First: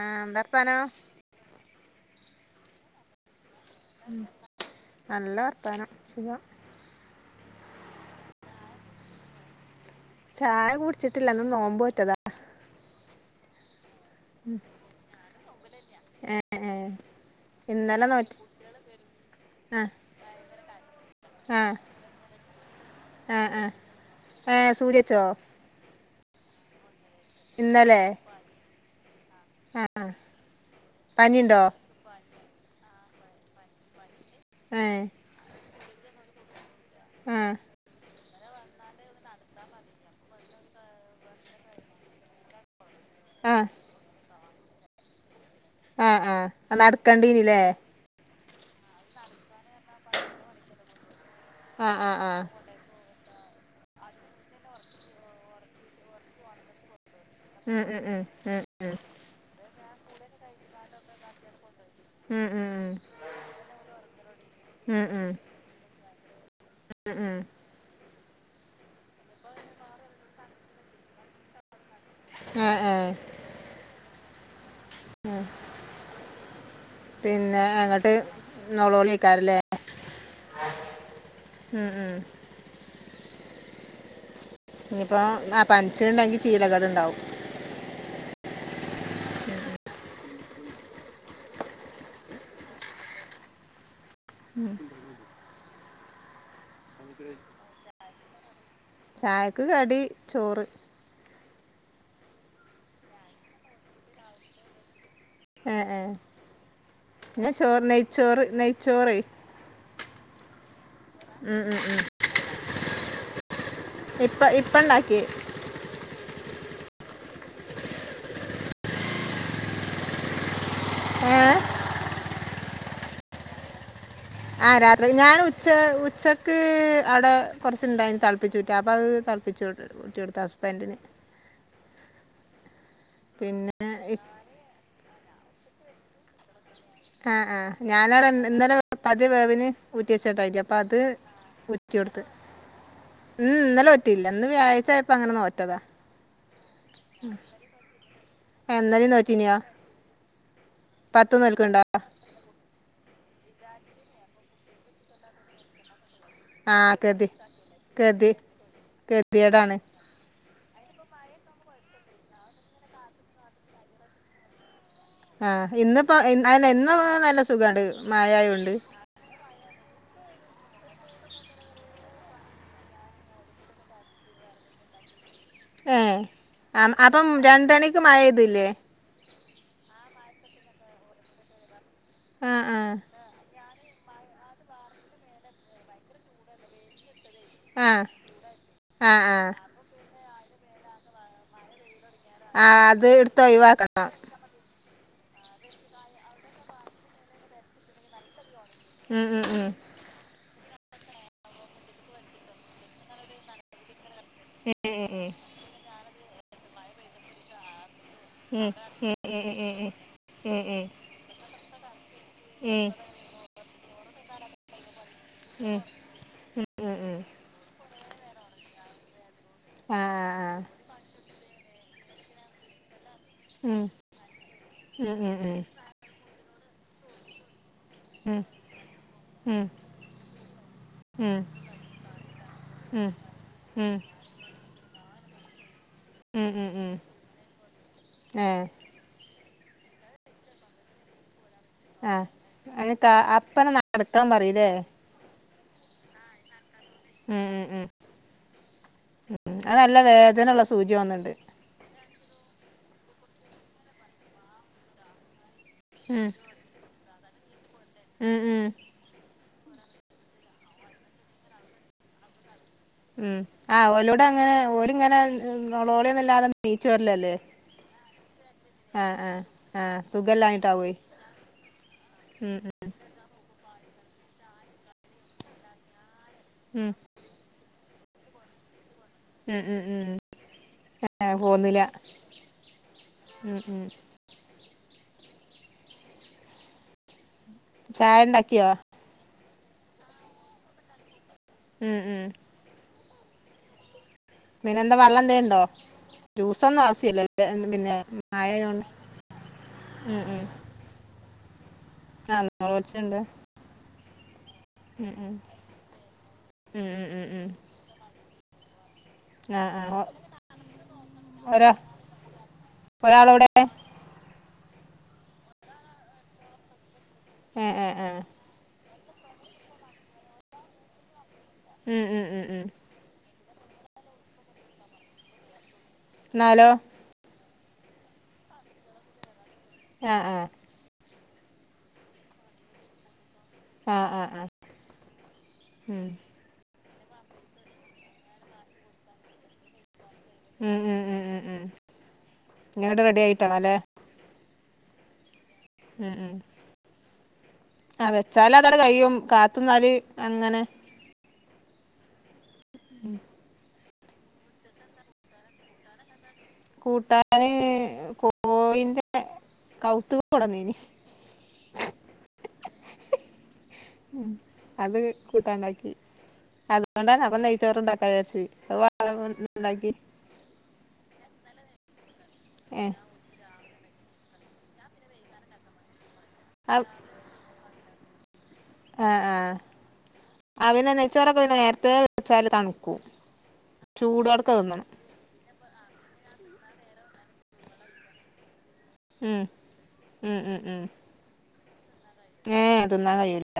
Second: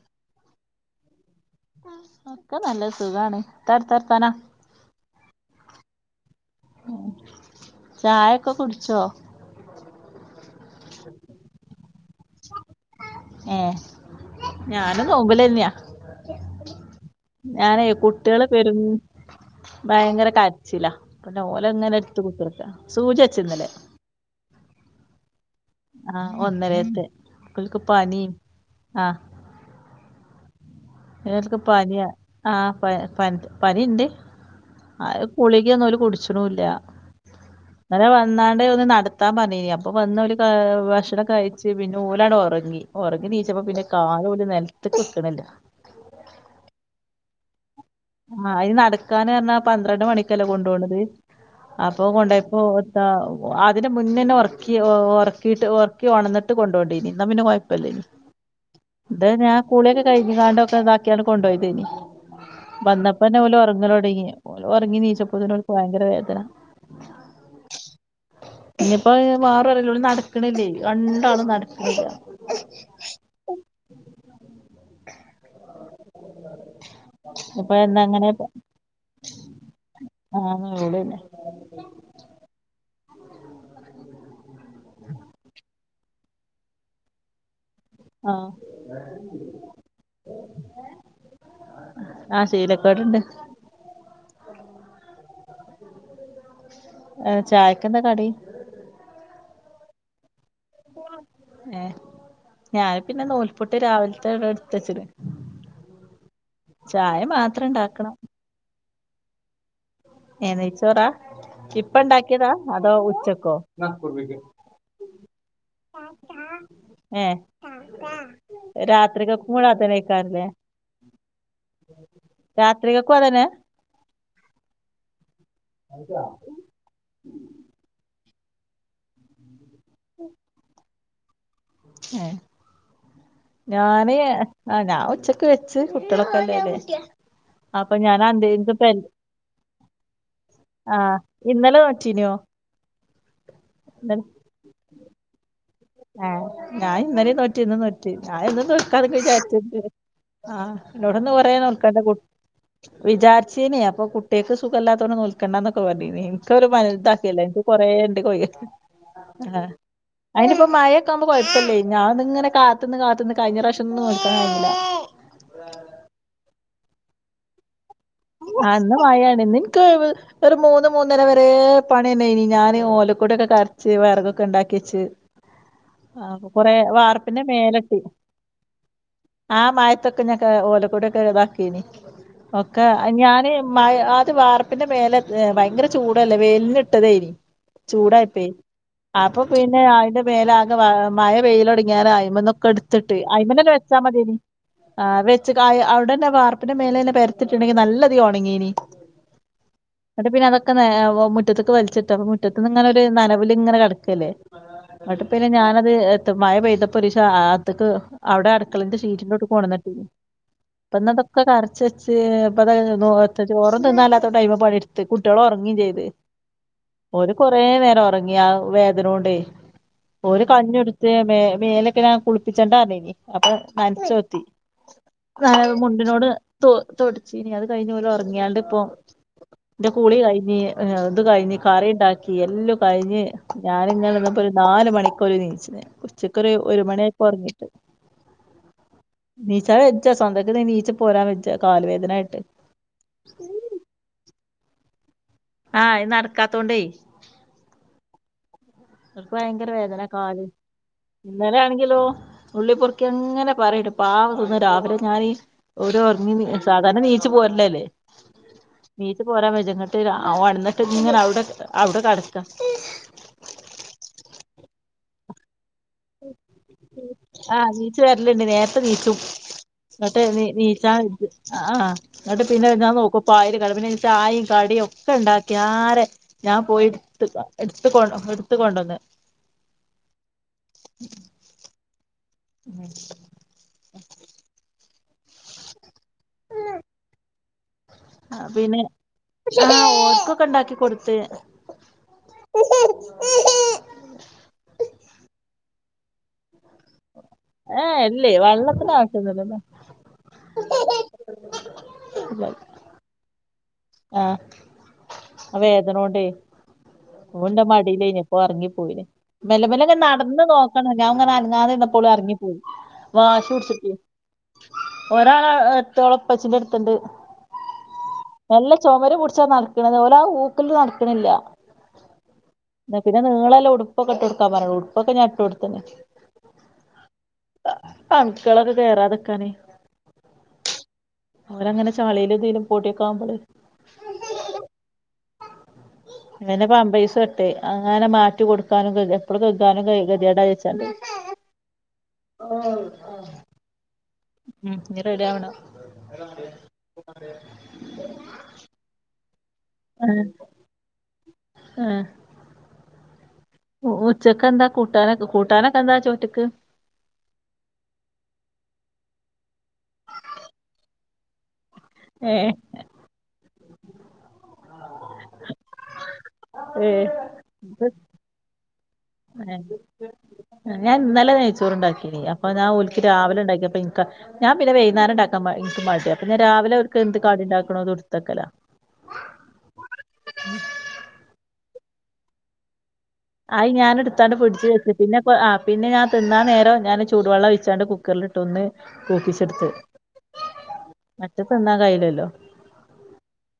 ആഹ് എന്താർത്താനം? ഒക്കെ നല്ലത്. സുഖാണ് എത്താ അവട്ത്തെ വർത്താനം? നല്ല വർത്താനം സുഖം. ഉം ചായൊക്കെ കുടിച്ചോ? ചായ കുടിച്ചിട്ടില്ല ഇന്ന് നോമ്പോറ്റതാ. ഏഹ് ഞാനും നോമ്പിലെന്ന്യാ. ഏഹ് ഏഹ് ഞാനെ ഇന്നലെ നോറ്റ് കുട്ട്യേള് പെരും ആഹ് ഭയങ്കര കരച്ചിലാ അപ്പപിന്നെ ആഹ് ഓലങ്ങനെ ഇട്ത്ത് കുത്തർക്കാ സൂച്യെച്ച് ആഹ് ഇന്നലെ. ആഹ് ഏഹ് സൂച്യെച്ചോ? ആഹ് ഒന്നരേത്തെ. ഓൽക്ക് ഇന്നലെ പനിയും ആ ആഹ് ആഹ്. ഓല്ക്ക് പനിയാ ആഹ് പ പ പനിണ്ട് ഏഹ് അത് ഗുളികൊന്നും ഓല് കുടിച്ചണുല്ല ആഹ് ഇന്നലെ വന്ന് വന്നാണ്ട് ഒന്ന് നടത്താൻ പറഞ്ഞിനിം അപ്പൊ വന്നോല് ക ഭക്ഷണക്കെ കഴിച്ച് പിന്നെ ഓലണ് ഒറങ്ങി ഉറങ്ങി ആഹ് നീച്ചപ്പം പിന്നെ കാലോല് നെലത്ത്ക്ക് വെക്കണില്ല ആഹ് ആഹ് നടക്കണ്ടീനിലേ ആഹ് അഹ് നടക്കാന് പറഞ്ഞാ പന്ത്രണ്ട് മണിക്കല്ലേ കൊണ്ടോവണത് ആഹ് അപ്പൊ ആഹ് ആഹ് കൊണ്ടോയപ്പോ എത്താ അതിന് മുന്നേ തന്നെ ഒർക്കി ഒർക്കിട്ട് ഒർക്കി ഉണർന്നിട്ട് കൊണ്ടോവണ്ടീനിം എന്നാ പിന്നെ ഉം ഉം കുഴപ്പല്ലേനി ഉം ഉം ഇത് ഞാൻ കുളിയൊക്കെ കഴിഞ്ഞ്ങ്ങാണ്ടൊക്കെ ഇതാക്കിയാണ്ട് കൊണ്ടോയതേനി ഉം ഉം ഉം വന്നപ്പത്തന്നെ ഓല് ഒറങ്ങലൊടങ്ങി ഓൽ ഒറങ്ങി ഉം നീച്ചപ്പത്തെന്നെ ഉം ഓൽക്ക് ഭയങ്കര വേദന ഉം ഉം [inaudible] ഇന്നിപ്പോ മാറോ അറീല്ല ഓല് നടക്കണില്ലേ രണ്ടാളും നടക്കണില്ല ഏഹ് ഏഹ് ആഹ് അപ്പൊ അങ്ങട്ട് ഇന്നങ്ങനെ ആക്കാ നൊളോളിയേക്കാരല്ലേ ആഹ് നൊലോളി തന്നെ ഉം ഉം ഇഞ്ഞിപ്പോ ആ പനിച്ചിണ്ടെങ്കി ചീലകേട്ണ്ടാവും ആഹ് ആഹ് ശീലക്കേട്ണ്ട് ഉം ഏഹ് ചായക്കെന്താ കടി? ചായക്ക് കടി ചോറ് ഏഹ് ഞാന് പിന്നെ നൂൽപ്പുട്ട് രാവിലത്തവിടെ എടുത്ത് വെച്ച്ണ് ഏഹ് ഏഹ് ഇന്ന് മാത്രം ചോറ് ഉണ്ടാക്കണം നെയ്ച്ചോറ് നെയ്ച്ചോറെ ഏഹ് നെയ്ച്ചോറാ ഇപ്പണ്ടാക്കിയതാ അതോ ഉച്ചക്കോ? ഇപ്പ ഇപ്പണ്ടാക്കിയെ റ്റാറ്റാ ഏഹ് രാത്രിക്കക്കൂടെ ആക്കാന് അയ്ക്കാരല്ലേ ഏഹ് രാത്രിക്കക്കും അതന്നെ ആഹ് രാത്രില് ഞാന് ഉച്ച ഉച്ചക്ക് അവ്ടെ കൊറച്ചുണ്ടായിന് തെളപ്പിച്ചൂറ്റാൻ അപ്പം അത് തെളപ്പിച്ചൂറ്റി കൊടുത്ത് ഹസ്ബൻ്റിന് ഏഹ് പിന്നെ ഞാന് ഇ- ആ ഞാൻ ഉച്ചക്ക് വെച്ച് കുട്ടികളൊക്കെ ഉള്ള അല്ലേ ആഹ് ആഹ് ഞാനവിടെ ഇന്ന് ഇന്നലെ പതി വേവിന് ഊറ്റി വെച്ച്ട്ടായ്നിം അപ്പം അത് ആഹ് ഇന്നലെ ഊറ്റി കൊടുത്ത് നോറ്റീനോ ഉം ഇന്നലെ നോറ്റീല്ല ഇന്ന് വ്യാഴാഴ്ച ആയപ്പം അങ്ങനെ നോറ്റതാ ഏഹ് ഞാൻ ഇന്നലെയും നോറ്റ് ഇന്നും നോറ്റ് ഞാൻ എന്നും എന്നാലും നോൽക്കാന്നൊക്കെ നോറ്റിനിയോ വിചാരിച്ച്ണ്ട് ആഹ് എന്നോട് ഇന്ന് പത്ത് കൊറേ നോൽക്കുണ്ടോ നോൽക്കണ്ട കുട്ട് വിചാരിച്ചീനിം അപ്പം കുട്ട്യാക്ക് സുഖം ഇല്ലാത്തോണ്ട് നോൽക്കണ്ടാന്നൊക്കെ പറഞ്ഞീനിം ഒക്കെ ഓല് ആ കതി വൽതാക്കിയല്ലേ എനിക്ക് കൊറേ ഇണ്ട് കതി കൊയ്യാൻ ആഹ് കതിയേടാണ് അയിന് ഇപ്പം മഴെക്കെ ആവുമ്പം കൊഴപ്പല്ലേ ഞാൻ ഇത് ഇങ്ങനെ കാത്ത്ന്ന് കാത്ത്ന്ന് കഴിഞ്ഞ പ്രാവശ്യം ഒന്നും നോൽക്കാൻ കഴിഞ്ഞില്ല ആഹ് ഇന്നിപ്പം ഇൻ അല്ല ഇന്നും നല്ല സുഖണ്ട് മഴായോണ്ട് ആഹ് ഇന്ന് മയാണ് ഇന്നിൻക്ക് ഒരു മൂന്ന് മൂന്നര വരേ പണി തന്നായിനിം ഞാന് ഓലക്കൊടി ഒക്കെ കറച്ച് വിറകൊക്കെ ഉണ്ടാക്കി വെച്ച് ഏഹ് ആഹ് അപ്പൊ കൊറേ ആഹ് അപ്പം വാർപ്പിൻ്റെ രണ്ടണിക്ക് മേലെട്ട് മഴ പെയ്തില്ലേ ആ മയത്തൊക്കെ ഞക്ക് ഓലക്കൊടി ഒക്കെ ഇതാക്കേയ്നിം ആഹ് ആഹ് ഞാന് മയ ആത് വാർപ്പിന്റെ മേലെ ഭയങ്കര ചൂടല്ലേ വെയ്ൽന് ഇട്ടതയിനി ആഹ് ചൂടായിപ്പേ ആഹ് ആപ്പം ആഹ് പിന്നെ അയിന്റെ മേൽ ആകെ വ മഴ പെയ്യലൊടിങ്ങാനായി ഇമ്മൊതൊക്കെ ആഹ് അത് എടുത്തിട്ടേ എടുത്ത് അയ്മനന്നെ വെച്ചാ ഒഴിവാക്കണം മതിന് ആ വെച്ച് കായ് അവിടന്നെ വാർപ്പിന്റെ മേലെ തന്നെ പെരത്തിട്ടുണ്ടെങ്കി നല്ലതി ഒണങ്ങീന് ഉം ഉം ഉം എന്നിട്ട് പിന്നെ അതൊക്കെ ഏ ഓ മുറ്റത്ത്ക്ക് വലിച്ചിട്ട് അപ്പം മുറ്റത്ത് ഇങ്ങനൊര് നനവിലിങ്ങനെ കെടക്കല്ലേ [inaudible] എന്ന്ട്ട് പിന്നെ ഞാനത് മഴ പെയ്തപ്പൊ ഒരീസം ആത്ത്ക്ക് അവിടെ ഉം ഉം ഉം ഉം അടുക്കളെന്റെ ഉം ഉം ഉം ഉം ഉം ഷീറ്റിലോട്ട് കൊണ്ട് വന്നിട്ട് ഇപ്പം ഇന്നിതൊക്കെ കറച്ച് വെച്ച് ഇപ്പം ദേ ദോ ചോറും തിന്നാ ഇല്ലാത്തോട്ട് അയ്മെ പണി എട് ത്ത് കുട്ടികള് ഉം ഉം ഉം ഒറങ്ങെയും ചെയ്ത് ഉം ഓര് കൊറേ നേരം ഒറങ്ങിയ ആ വേദനോണ്ടേ ഓര് ആഹ് കഞ്ഞി കൊടുത്ത് മേ മേലെക്കെ ഞാൻ കുളിപ്പിച്ചണ്ടനങ്ങി അപ്പം ഉം തനച്ചോത്തി ഉം ഉം ഉം ഉം ഉം ഉം നനവ് മുണ്ടിനോട് തോ തൊടച്ചീനി അത് കഴിഞ്ഞ് ഓല് ഒറങ്ങിയാണ്ട് ഇപ്പൊ എന്റെ കുളി കഴിഞ്ഞ് ഇത് കഴിഞ്ഞ് കറി ഉണ്ടാക്കി എല്ലാം ഉം കഴിഞ്ഞ് ഉം ഉം ഞാനിങ്ങനെ ഇരുന്നപ്പഴ് നാല് മണിക്കോര് എണീച്ച്ണ് ഉച്ചക്കൊര് ഉം ഒര് ഉം മണിയായപ്പം ഒറങ്ങീട്ട് ഏഹ് നീച്ചാ വെച്ച സ്വന്തം ആയിട്ട് എനീച്ച പോരാ വെ ആഹ് എന്നിട്ട് അപ്പറം നടക്കാൻ പറയുല്ലേ ആഹ് ഇത് നടക്കാത്തോണ്ടേ ഉം ഉം അവർക്ക് ഉം, ഭയങ്കര അത് നല്ല വേദന കാല് വേദനയുള്ള സൂചി വന്നിണ്ട് ഇന്നലെ ആണെങ്കിലോ നുള്ളിപ്പൊറക്കി അങ്ങനെ പറയ്ട്ട പാവം തോന്നും രാവിലെ ഞാനീ ഓരോ ഉം, എർങ്ങിന് സാധാരണ എനീച്ച് പോരലല്ലേ ഉം ഉം എനീച് പോരാം വെച്ച് എന്നിട്ട് രാ ഒണന്നിട്ട് ഇങ്ങനെ അവിടെ അവിടെ കെടക്കാ ഉം ആ ഓലോട് അങ്ങനെ ഓലിങ്ങനെ നൊളോളിയൊന്നും ഇല്ലാതെ എനീച്ച് വരലല്ലേ ആഹ് നീച്ച് ആഹ് ആഹ് എന്നിട്ട് എനീ നീച്ചാൻ ആഹ് എന്നിട്ട് ഉം, പിന്നെ ഞാൻ നോക്കു പായല് കാണും പിന്നെ ചായയും കടിയും ഒക്കെ ഉണ്ടാക്കിയാരെ ഞാൻ പോയി ഉം, ട്ത്തില്ല എടുത്ത് കൊണ്ട എടുത്ത് കൊണ്ട്വന്ന് ഉം ഉം ഉം ഏ പോന്നില മ് മ് മ് ചായ ആ ഉണ്ടാക്കിയോ പിന്നെ ഓർക്കൊക്കെ ഇണ്ടാക്കി കൊടുത്ത് മ് മ് പിന്നെ എന്താ വള്ളം എന്തേണ്ടോ ജ്യൂസന്നും ആവസ്യല്ല പിന്നെ ഏഹ് ഇല്ലേ മഴായതോണ്ട് വെള്ളത്തിന് ആവശ്യൊന്നുല്ലല്ലോ മ് മ് ആ നൂറ് കോച്ണ്ട് ആ ആ വേദനോണ്ടേ ഉം, ഉം, ഉം, ഉം. ഓല് ഇന്റെ മടിയിലേന്യു ഇപ്പ ഒറങ്ങിപ്പോയിന് ആ മെല്ലെ ആ മെല്ലെ ങ്ങനെ ഒ- നടന്ന് നോക്കണം ഞാൻ അങ്ങനെ ഒരാ അനങ്ങാതെ ഇന്നപ്പോ അറങ്ങിപ്പോയി ഒരാളവിടെ വാസിടിച്ചിട്ട് ഒരാള് എത്തോളെ ഒളെ ഇപ്പച്ചിന്റെ അടുത്ണ്ട് ഏ എ ആ മെല്ലെ ചുമര് പുടിച്ചാ നടക്കണത് ഓലാ ഊക്ക്ന് നടക്കണില്ല ഉം ഉം ഉം ഉം പിന്ന നീളല്ലെ ഉട്പ്പൊക്കെ ഇട്ട് കൊടുക്കാ പർ ഞ്ഞ് ഉടുപ്പൊക്കെ ഞാൻ ഇട്ട് കൊടുത്ത് ന്നാ ലോ അണുക്കളൊക്കെ കേറാതെക്കാന് ആ ഹആഹ ഓല് അങ്ങനെ ചളിലു ഇതീലു പോടിയൊക്കെ ആവുമ്പള് ആഹ ആഹ ആഹ മ് പിന്നെ പമ്പൈസു ഇട്ട് അങ്ങനെ മാറ്റി കൊടുക്കാനും എപ്പളും കഴുകാനും കഴ് ട ഉം വച്ചല്ല ഉം ഉം ഉം ഉം ഇങ്ങട് റെഡി [unintelligible] ആയിട്ടാണോ അല്ലേ ഉം ഇനി റെഡിയാവണം മ് മ് ആഹ വെച്ചാല് അതടെ കയ്യും കാത്ത്ന്നാല് അങ്ങനെ ആഹ മ് ഉ ഉച്ചക്കെന്താ കൂട്ടാനൊക്കെ കൂട്ടാനൊക്കെ എന്താ ചോറ്റ്ക്ക് കൂട്ടാന് കോഴിന്റെ കൗത്ത് കൊടന്നീന് ഏഹ മ് അത് കൂട്ടാണ്ടാക്കി ഏഹ് അതുകൊണ്ടാണ് അപ്പ നെയ്ച്ചോറ് ഇണ്ടാക്കാ വിയാരിച്ച് അ വ എ ഹ ഞാൻ ഇന്നലെ നഴച്ചോറ്ണ്ടാക്കിനി അപ്പ ഞാൻ ഏഹ് ഒല്ക്ക് രാവിലെ ഇണ്ടാക്കിയപ്പോ ഇന്ക്കാ ഞാ പിന്നെ വൈകേരണ്ടാക്കാന് ഇന്ക്ക് മടിയ അപ്പ ഞാൻ രാവിലെ ആഹ് ഓല്ക്ക് എന്ത്‌ കടിണ്ടാക്കണതു ഇട്ത്തക്കലാ ആഹ ആഹ അഹ പിന്നെ നെയ്ച്ചോറൊക്കെ നേരത്തെ വെച്ചാല് തണുക്കൂ അയി ഞാൻ ഇട്ത്താണ്ട് ഫ്രിഡ്ജ് വെച്ച് പിന്നെപ്പ അഹ പിന്നെ ഞാ തിന്ന നേരം ഞാന് ചൂട് വള്ളം ഒഴിച്ചാണ്ട് കു ക്കറിലിട്ട് ഒന്ന് ഉം കൂക്കിച്ചെട്ത്ത് ഉം മറ്റത് തിന്നാ കയ്ലല്ലോ ഏഹ തിന്നാ കയ്യൂല്ല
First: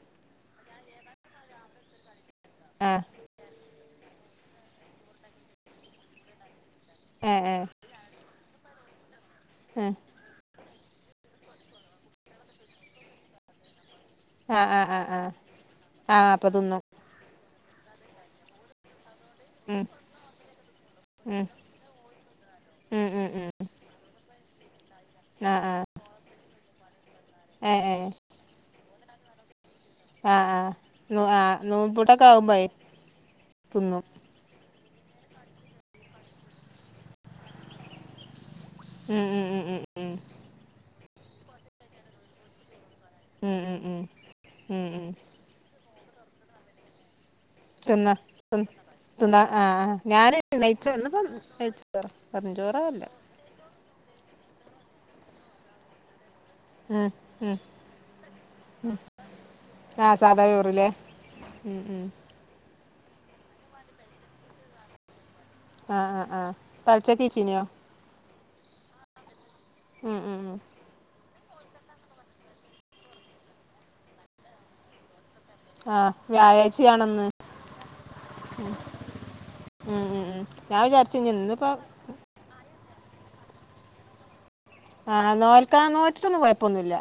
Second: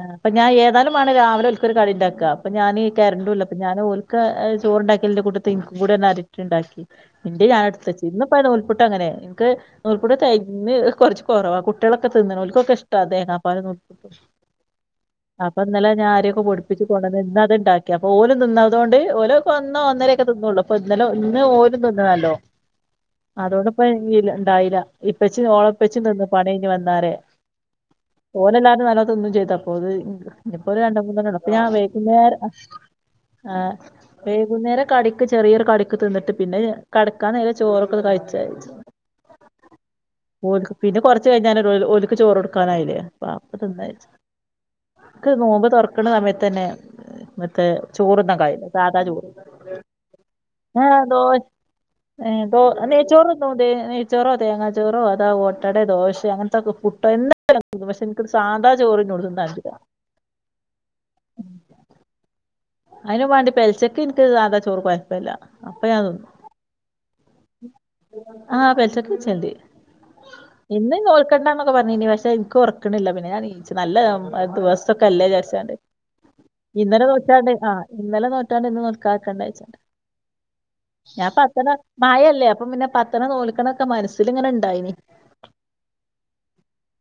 ആഹ അപ്പ ഞാ ഏതാലും വാണം രാവിലെ ഓല്ക്കൊരു കടി ഇണ്ടാക്ക അപ്പ ഞാനി ആഹ് കരണ്ടൂല്ല അപ്പ ഞാന് ഓല്ക്ക് ചോറണ്ടാക്കില് കൂട്ടത്തി ഇന്കൂടി കരക്റ്റ് ഇണ്ടാക്കി ആ ഇന്റെ ആ ഞാനട്ത്തച്ചീ ഇന്ന പ്പ നൂൽപുട്ടങ്ങനെ ഇന്ക്ക് നൂൽപുട്ട് തെയ് ഇന്ന്കൊർച്ച് കൊറവാ കുട്ടിയാളൊക്കെ തിന്ന്ണ് ഓല്ക്കൊക്കെ ഇഷ്ടാ തേങ്ങാപ്പാലും നൂൽപുട്ടും ആഹ ആഹ ആ ഹ അപ്പ ഇന്നലെ ഞാൻ അരിയൊക്കെ പൊടിപ്പിച്ച് കൊണ്ടന്ന് ഇന്ന അത് ഇണ്ടാക്കി അപ്പ ഓല് നിന്നാതോണ്ട് ഓലൊക്കെ ഒന്നോ ഉം ഒന്നരെ ക്കെ ക്കെ തിന്നള്ളു അപ്പ ഇന്നലെ ഇന്ന് ഉം ഓരും തിന്നുനല്ലോ ഉം ഉം ഉം അതോണ്ട് ഇപ്പ ഇണ്ടായില ഇപ്പച്ചി ആ ആ ഓളപ്പച്ചി ന്ന് പണിഞ് വന്നാരെ ഏ ഏ ഓലെല്ലാരും നല്ല തിന്നും ചെയ്തു അപോത് മ് ആ ആ ഇനിയിപ്പോ ഒരു രണ്ട് നോ മൂന്നണ്ണ്ട് ആ അപ്പ ഞാൻ നോമ്പൂട്ടൊക്കെ വൈകുന്നേരം ആകുമ്പോ ആഹ തിന്നും വൈകുന്നേരം കടിക്ക് ചെറിയൊരു കടിക്ക് തിന്നിട്ട് പിന്നെ കെടക്കാൻ നേരെ ചോറൊക്കെ കഴിച് ഉം ഉം ഉം ഉം ഓൽക്ക് പിന്നെ കൊറച്ച് കഴിഞ്ഞാലൊരു ഓൽക്ക് ചോറ് കൊടുക്കാനായില്ലേ അപ്പൊ ഉം ഉം തിന്നാ ഉം വിചാരിച്ച് ഉം ഉം ഇക്ക് നോമ്പ് തൊറക്കണ സമയതന്നെ ഇന്നത്തെ തിന്നാ ചോറൊന്നുകയുള്ളു തിന്ന സാധാ ചോറ് തിന്നാ ആ ആ ഞാൻ ന്ന നെയ്ച്ചോ ദോ ഇന്നിപ്പം നെയ്ച്ചോറ് ഏ വെറും ദോ ചോറല്ല നെയച്ചോറുണ്ടുതേ നെയ് ചോറോ തേങ്ങാ ചോറോ അതാ ഓട്ടടോ ദോശ്യാ അങ്ങനത്തെക്കെ പുട്ടോ ഉം ഉം എന്തായലും തിന്നും പക്ഷെ എനിക്കൊരു സാധാ ചോറിനോ തിന്നാൻ പറ്റൂല ആഹ് സാധാ ചോറില്ലേ ഉം ഉം അയിനും വാണ്ടി പെൽച്ചയ്ക്ക് ഇൻക്ക് സാധാ ചോറ് കൊഴപ്പല്യാ ആഹ് ആഹ് പെൽച്ചക്ക് നീച്ചീൻയോ? ആഹ് പെൽച്ചക്ക് നീച്ചണ്ട് ഉം ഉം ഉം ഇന്ന് നോൽക്കണ്ടന്നൊക്കെ പർഞ്ഞിനി പക്ഷെ ഇൻക്ക് ഒർക്ക്ണില്ല പിന്നെ ഞാൻ നീച്ച് നല്ല ദവസൊക്കെ അല്ലേ വിചാരിച്ചാണ്ട് ആഹ് ഇന്നലെ വ്യാഴാഴ്ചയാണ്ന്ന് നോറ്റാണ്ട് ആഹ് ഇന്നലെ നോറ്റാണ്ട് ഇന്ന് നോൽക്കാക്കണ്ടച്ചണ്ട്. ഉം ഉം ഉം വിചാരിച്ചു ഞാൻ ഇനി പതണ്ണ ഇന്നിപ്പം മയല്ലേ അപ്പം പിന്നെ പത്തണം നോൽക്കണൊക്കെ മനസ്സിലിങ്ങനെ ഇണ്ടായിനി ആഹ് നോൽക്കാൻ നോറ്റിട്ടൊന്നും കൊഴപ്പൊന്നുല്ല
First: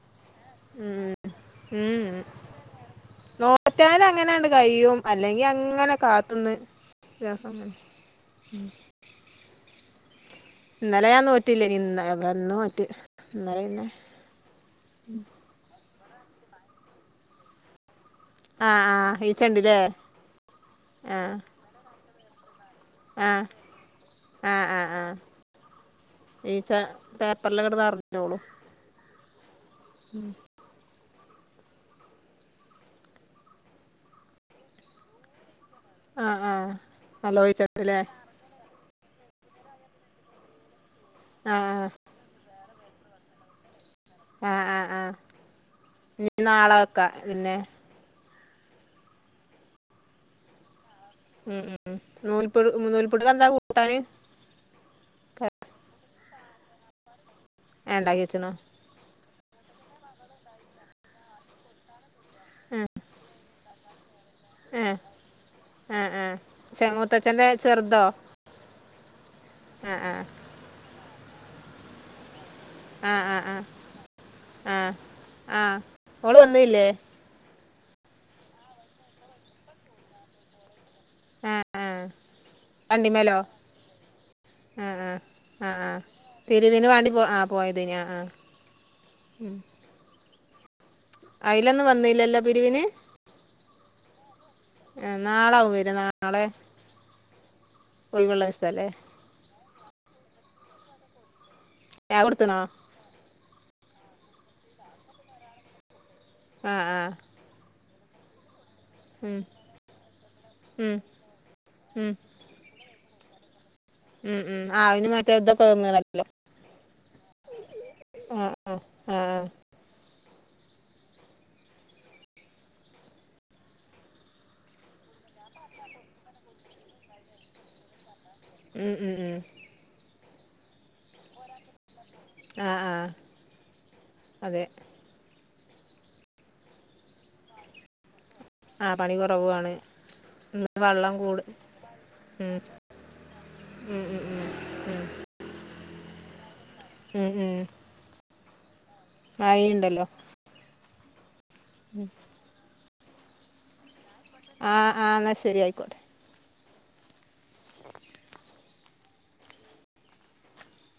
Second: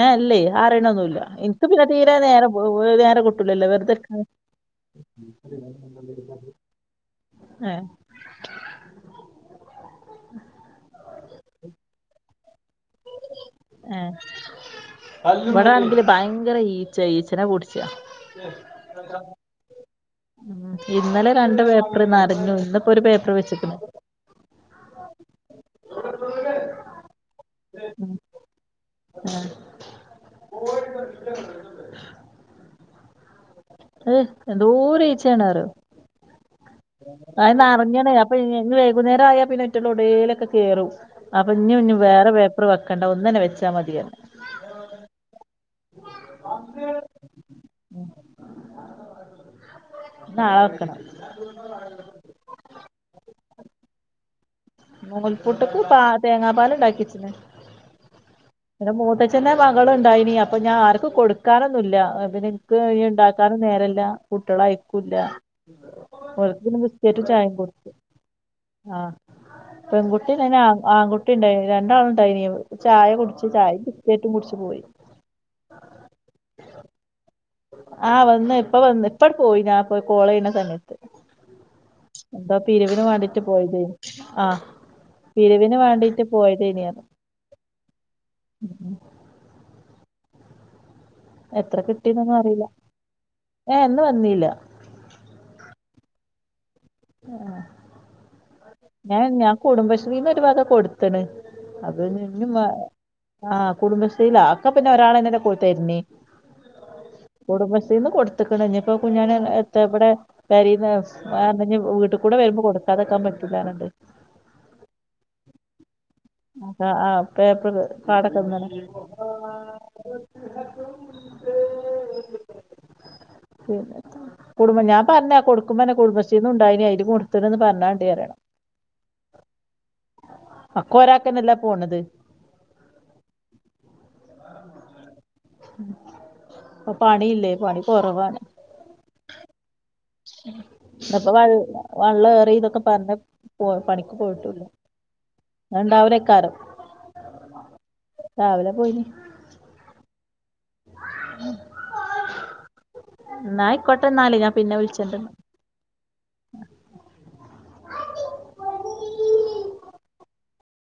ഏഹ് ഇല്ലേ അറിയണൊന്നുല്ല ഇൻക്ക് പിന്നെ തീരെ നേരം പോ നേരം കിട്ടൂല്ലല്ലോ വെറുതെ ന്നെ അങ്ങനാണ്ട് കഴിയും അല്ലെങ്കി അങ്ങനെ കാത്ത്ന്ന് ഏഹ് [unintelligible] ഉം ഇന്നലെ ഞാൻ നോറ്റില്ലനി ഇന്ന ഇന്ന് നോറ്റ് ഇന്നലെ പിന്നെ ഏഹ് ഇവിടാണെങ്കില് ഭയങ്കര ഈച്ച ഈച്ചനെ പുടിച്ച്യ ആഹ് ആഹ് ഈച്ചണ്ട്ല്ലേ ഉം ഇന്നലെ രണ്ട് പേപ്പർ നെറഞ്ഞു ഇന്ന്പ്പോ ഒരു പേപ്പർ ആഹ് വെച്ചക്കണ് ആഹ് ആഹ് ആഹ് ഈച്ച പേപ്പറിലങ്ങട് നറഞ്ഞോളും ഉം ഉം അഹ് എന്തോര് ഈച്ചയാണറിയോ ആഹ് ആഹ് നല്ലോ അത് ഈച്ചണ്ടല്ലേ നെറഞ്ഞണ് അപ്പൊ ഞ് ഞി വൈകുന്നേരം ആയാ പിന്നെ അയ്റ്റള് എവടലൊക്കെ കേറും അപ്പൊ ആഹ് ഇഞ്ഞും ആഹ് ഇഞ്ഞും വേറെ പേപ്പർ വെക്കണ്ട ഒന്നെന്നെ വെച്ചാ മതിറഞ്ഞു ആഹ് ആഹ് ആഹ് ഇനി നാളെ വെക്കാ പിന്നെ നാളെ വെക്കണം ഉം ഉം ഉം നൂൽപു നൂൽപുട്ടിനെന്താ കൂട്ടാന്? നൂൽപ്പുട്ട്ക്ക് പാ തേങ്ങാ പാല് ഇണ്ടാക്കിച്ചിണ് ഏഹ് ഇണ്ടാക്ക്യച്ച്ണോ പിന്നെ മൂത്തച്ഛന്റെ മകളുണ്ടായിന് അപ്പൊ ഞാൻ ആർക്കും കൊടുക്കാനൊന്നുല്ല അത് പിൻ ക്ക് ഏഹ് ഞി ഇണ്ടാക്കാനും നേരല്ല കുട്ട്യേള് ഏഹ് അയക്കൂല്ല ആഹ് ആഹ് ഓൽക്ക് പിന്നെ ചെ ബിസ്ക്കറ്റും മൂത്തച്ഛന്റെ ചായിം കൊടുത്ത് ചെറുതോ ആഹ് ആഹ് ആഹ് പെൺകുട്ടിണ്ടായിന് ആ ആൺകുട്ടി ഇണ്ടായിന് രണ്ടാളുണ്ടായിനീം ചായ ആഹ് കുടിച്ച് ആഹ് ആഹ് ചായ ബിസ്ക്കേറ്റും കുടിച്ചു പോയി ആഹ് ആഹ് ഓള് വന്നില്ലേ? ആഹ് വന്ന് ഇപ്പ വന്ന് ഇപ്പണ്ട് പോയി ഞാ പ്പോ കോള് ചെയണ സമയം ആഹ് ആഹ് എന്തോ പിരുവിന് വണ്ടിമേലോ വേണ്ടിട്ട് പോയതേനി. ആഹ് ആഹ് ആഹ് പിരിവിന് ആഹ് ആഹ് വേണ്ടിട്ട് പിരിവിന് പോയതേനിയർഞ്. വാണ്ടി ഉം ഉം ഉം എത്ര കിട്ടി എന്നൊന്നും വന്നില്ലല്ലോ അറിയില്ല പിരിവിന് ഏ ഇന്ന് വന്നില്ല ഏഹ് നാളെ ആവും വര നാളെ ഒയിവുള്ള ദിവസല്ലേ ഞ ഞാൻ കുടുംബശ്രീന്ന് ഒരുവക കൊടുത്ണ് അത് ബാഗ് ഇഞ്ഞും കൊടുത്ത്ണോ വ ആഹ് കുടുംബശ്രീലാ അഒക്കെ പിന്നെ ഒരാളെന്നെ കൊ തര്ന് ആഹ് ആഹ് കുടുംബശ്രീന്ന് കൊടുത്ത്ക്ക്ണ് ഇനി ഇപ്പോ കുഞ്ഞാൻ ഉം എത്ത ഇബടെ പെരീന്ന് ഉം വാങ്ങന്നെ ഉം വീട്ട് കൂടെ വരുമ്പോ കൊടുക്കാതക്കാൻ പറ്റൂല്ലാർഞ്ഞ്ട്ട് ഉം ഉം ആഹ് അയിന് മറ്റേ ഇതൊക്കെ ഇങ്ങനെല്ലോ ആഹ് ആഹ് പേപ്പറ് പാടൊക്കെ ആഹ് വന്ന്ണ് ആഹ് ആഹ് ആഹ് [unintelligible] കുടുംബം ഞാൻ പറഞ്ഞ് കൊടുക്കുമ്മേന്നെ കുടുംബശ്രീന്ന് ഉണ്ടായിനി അയില് കൊടുത്തണ്ന്ന് പറഞ്ഞാണ്ടി അർയാ ഉം ഉം ഉം ഒക്കൊരാക്കന്നല്ലേ പോണത് ആഹ് ആഹ് അതെ ഇപ്പ പണി ഇല്ലേ പണി കൊറവാണ് ആഹ് പണി കൊറവു ആണ് ഇന്ന്പ്പോ വൾ വെള്ളം ഉം ഏറിന്നൊക്കെ പറഞ്ഞ് പോ ഉം പണിക്ക് ഉം ഉം പോയിട്ടൂല്ല ന്ന് ണ്ടാവുലേക്കാരം ഉം ഉം രാവിലെ പോയിനി മഴിം ഇണ്ടല്ലോ ഉം ഉം ഇന്നാ ആയിക്കോട്ടെന്നാൽ ഞാ ആഹ് ആഹ് ന്നാ ശരി അയിക്കോട്ടെ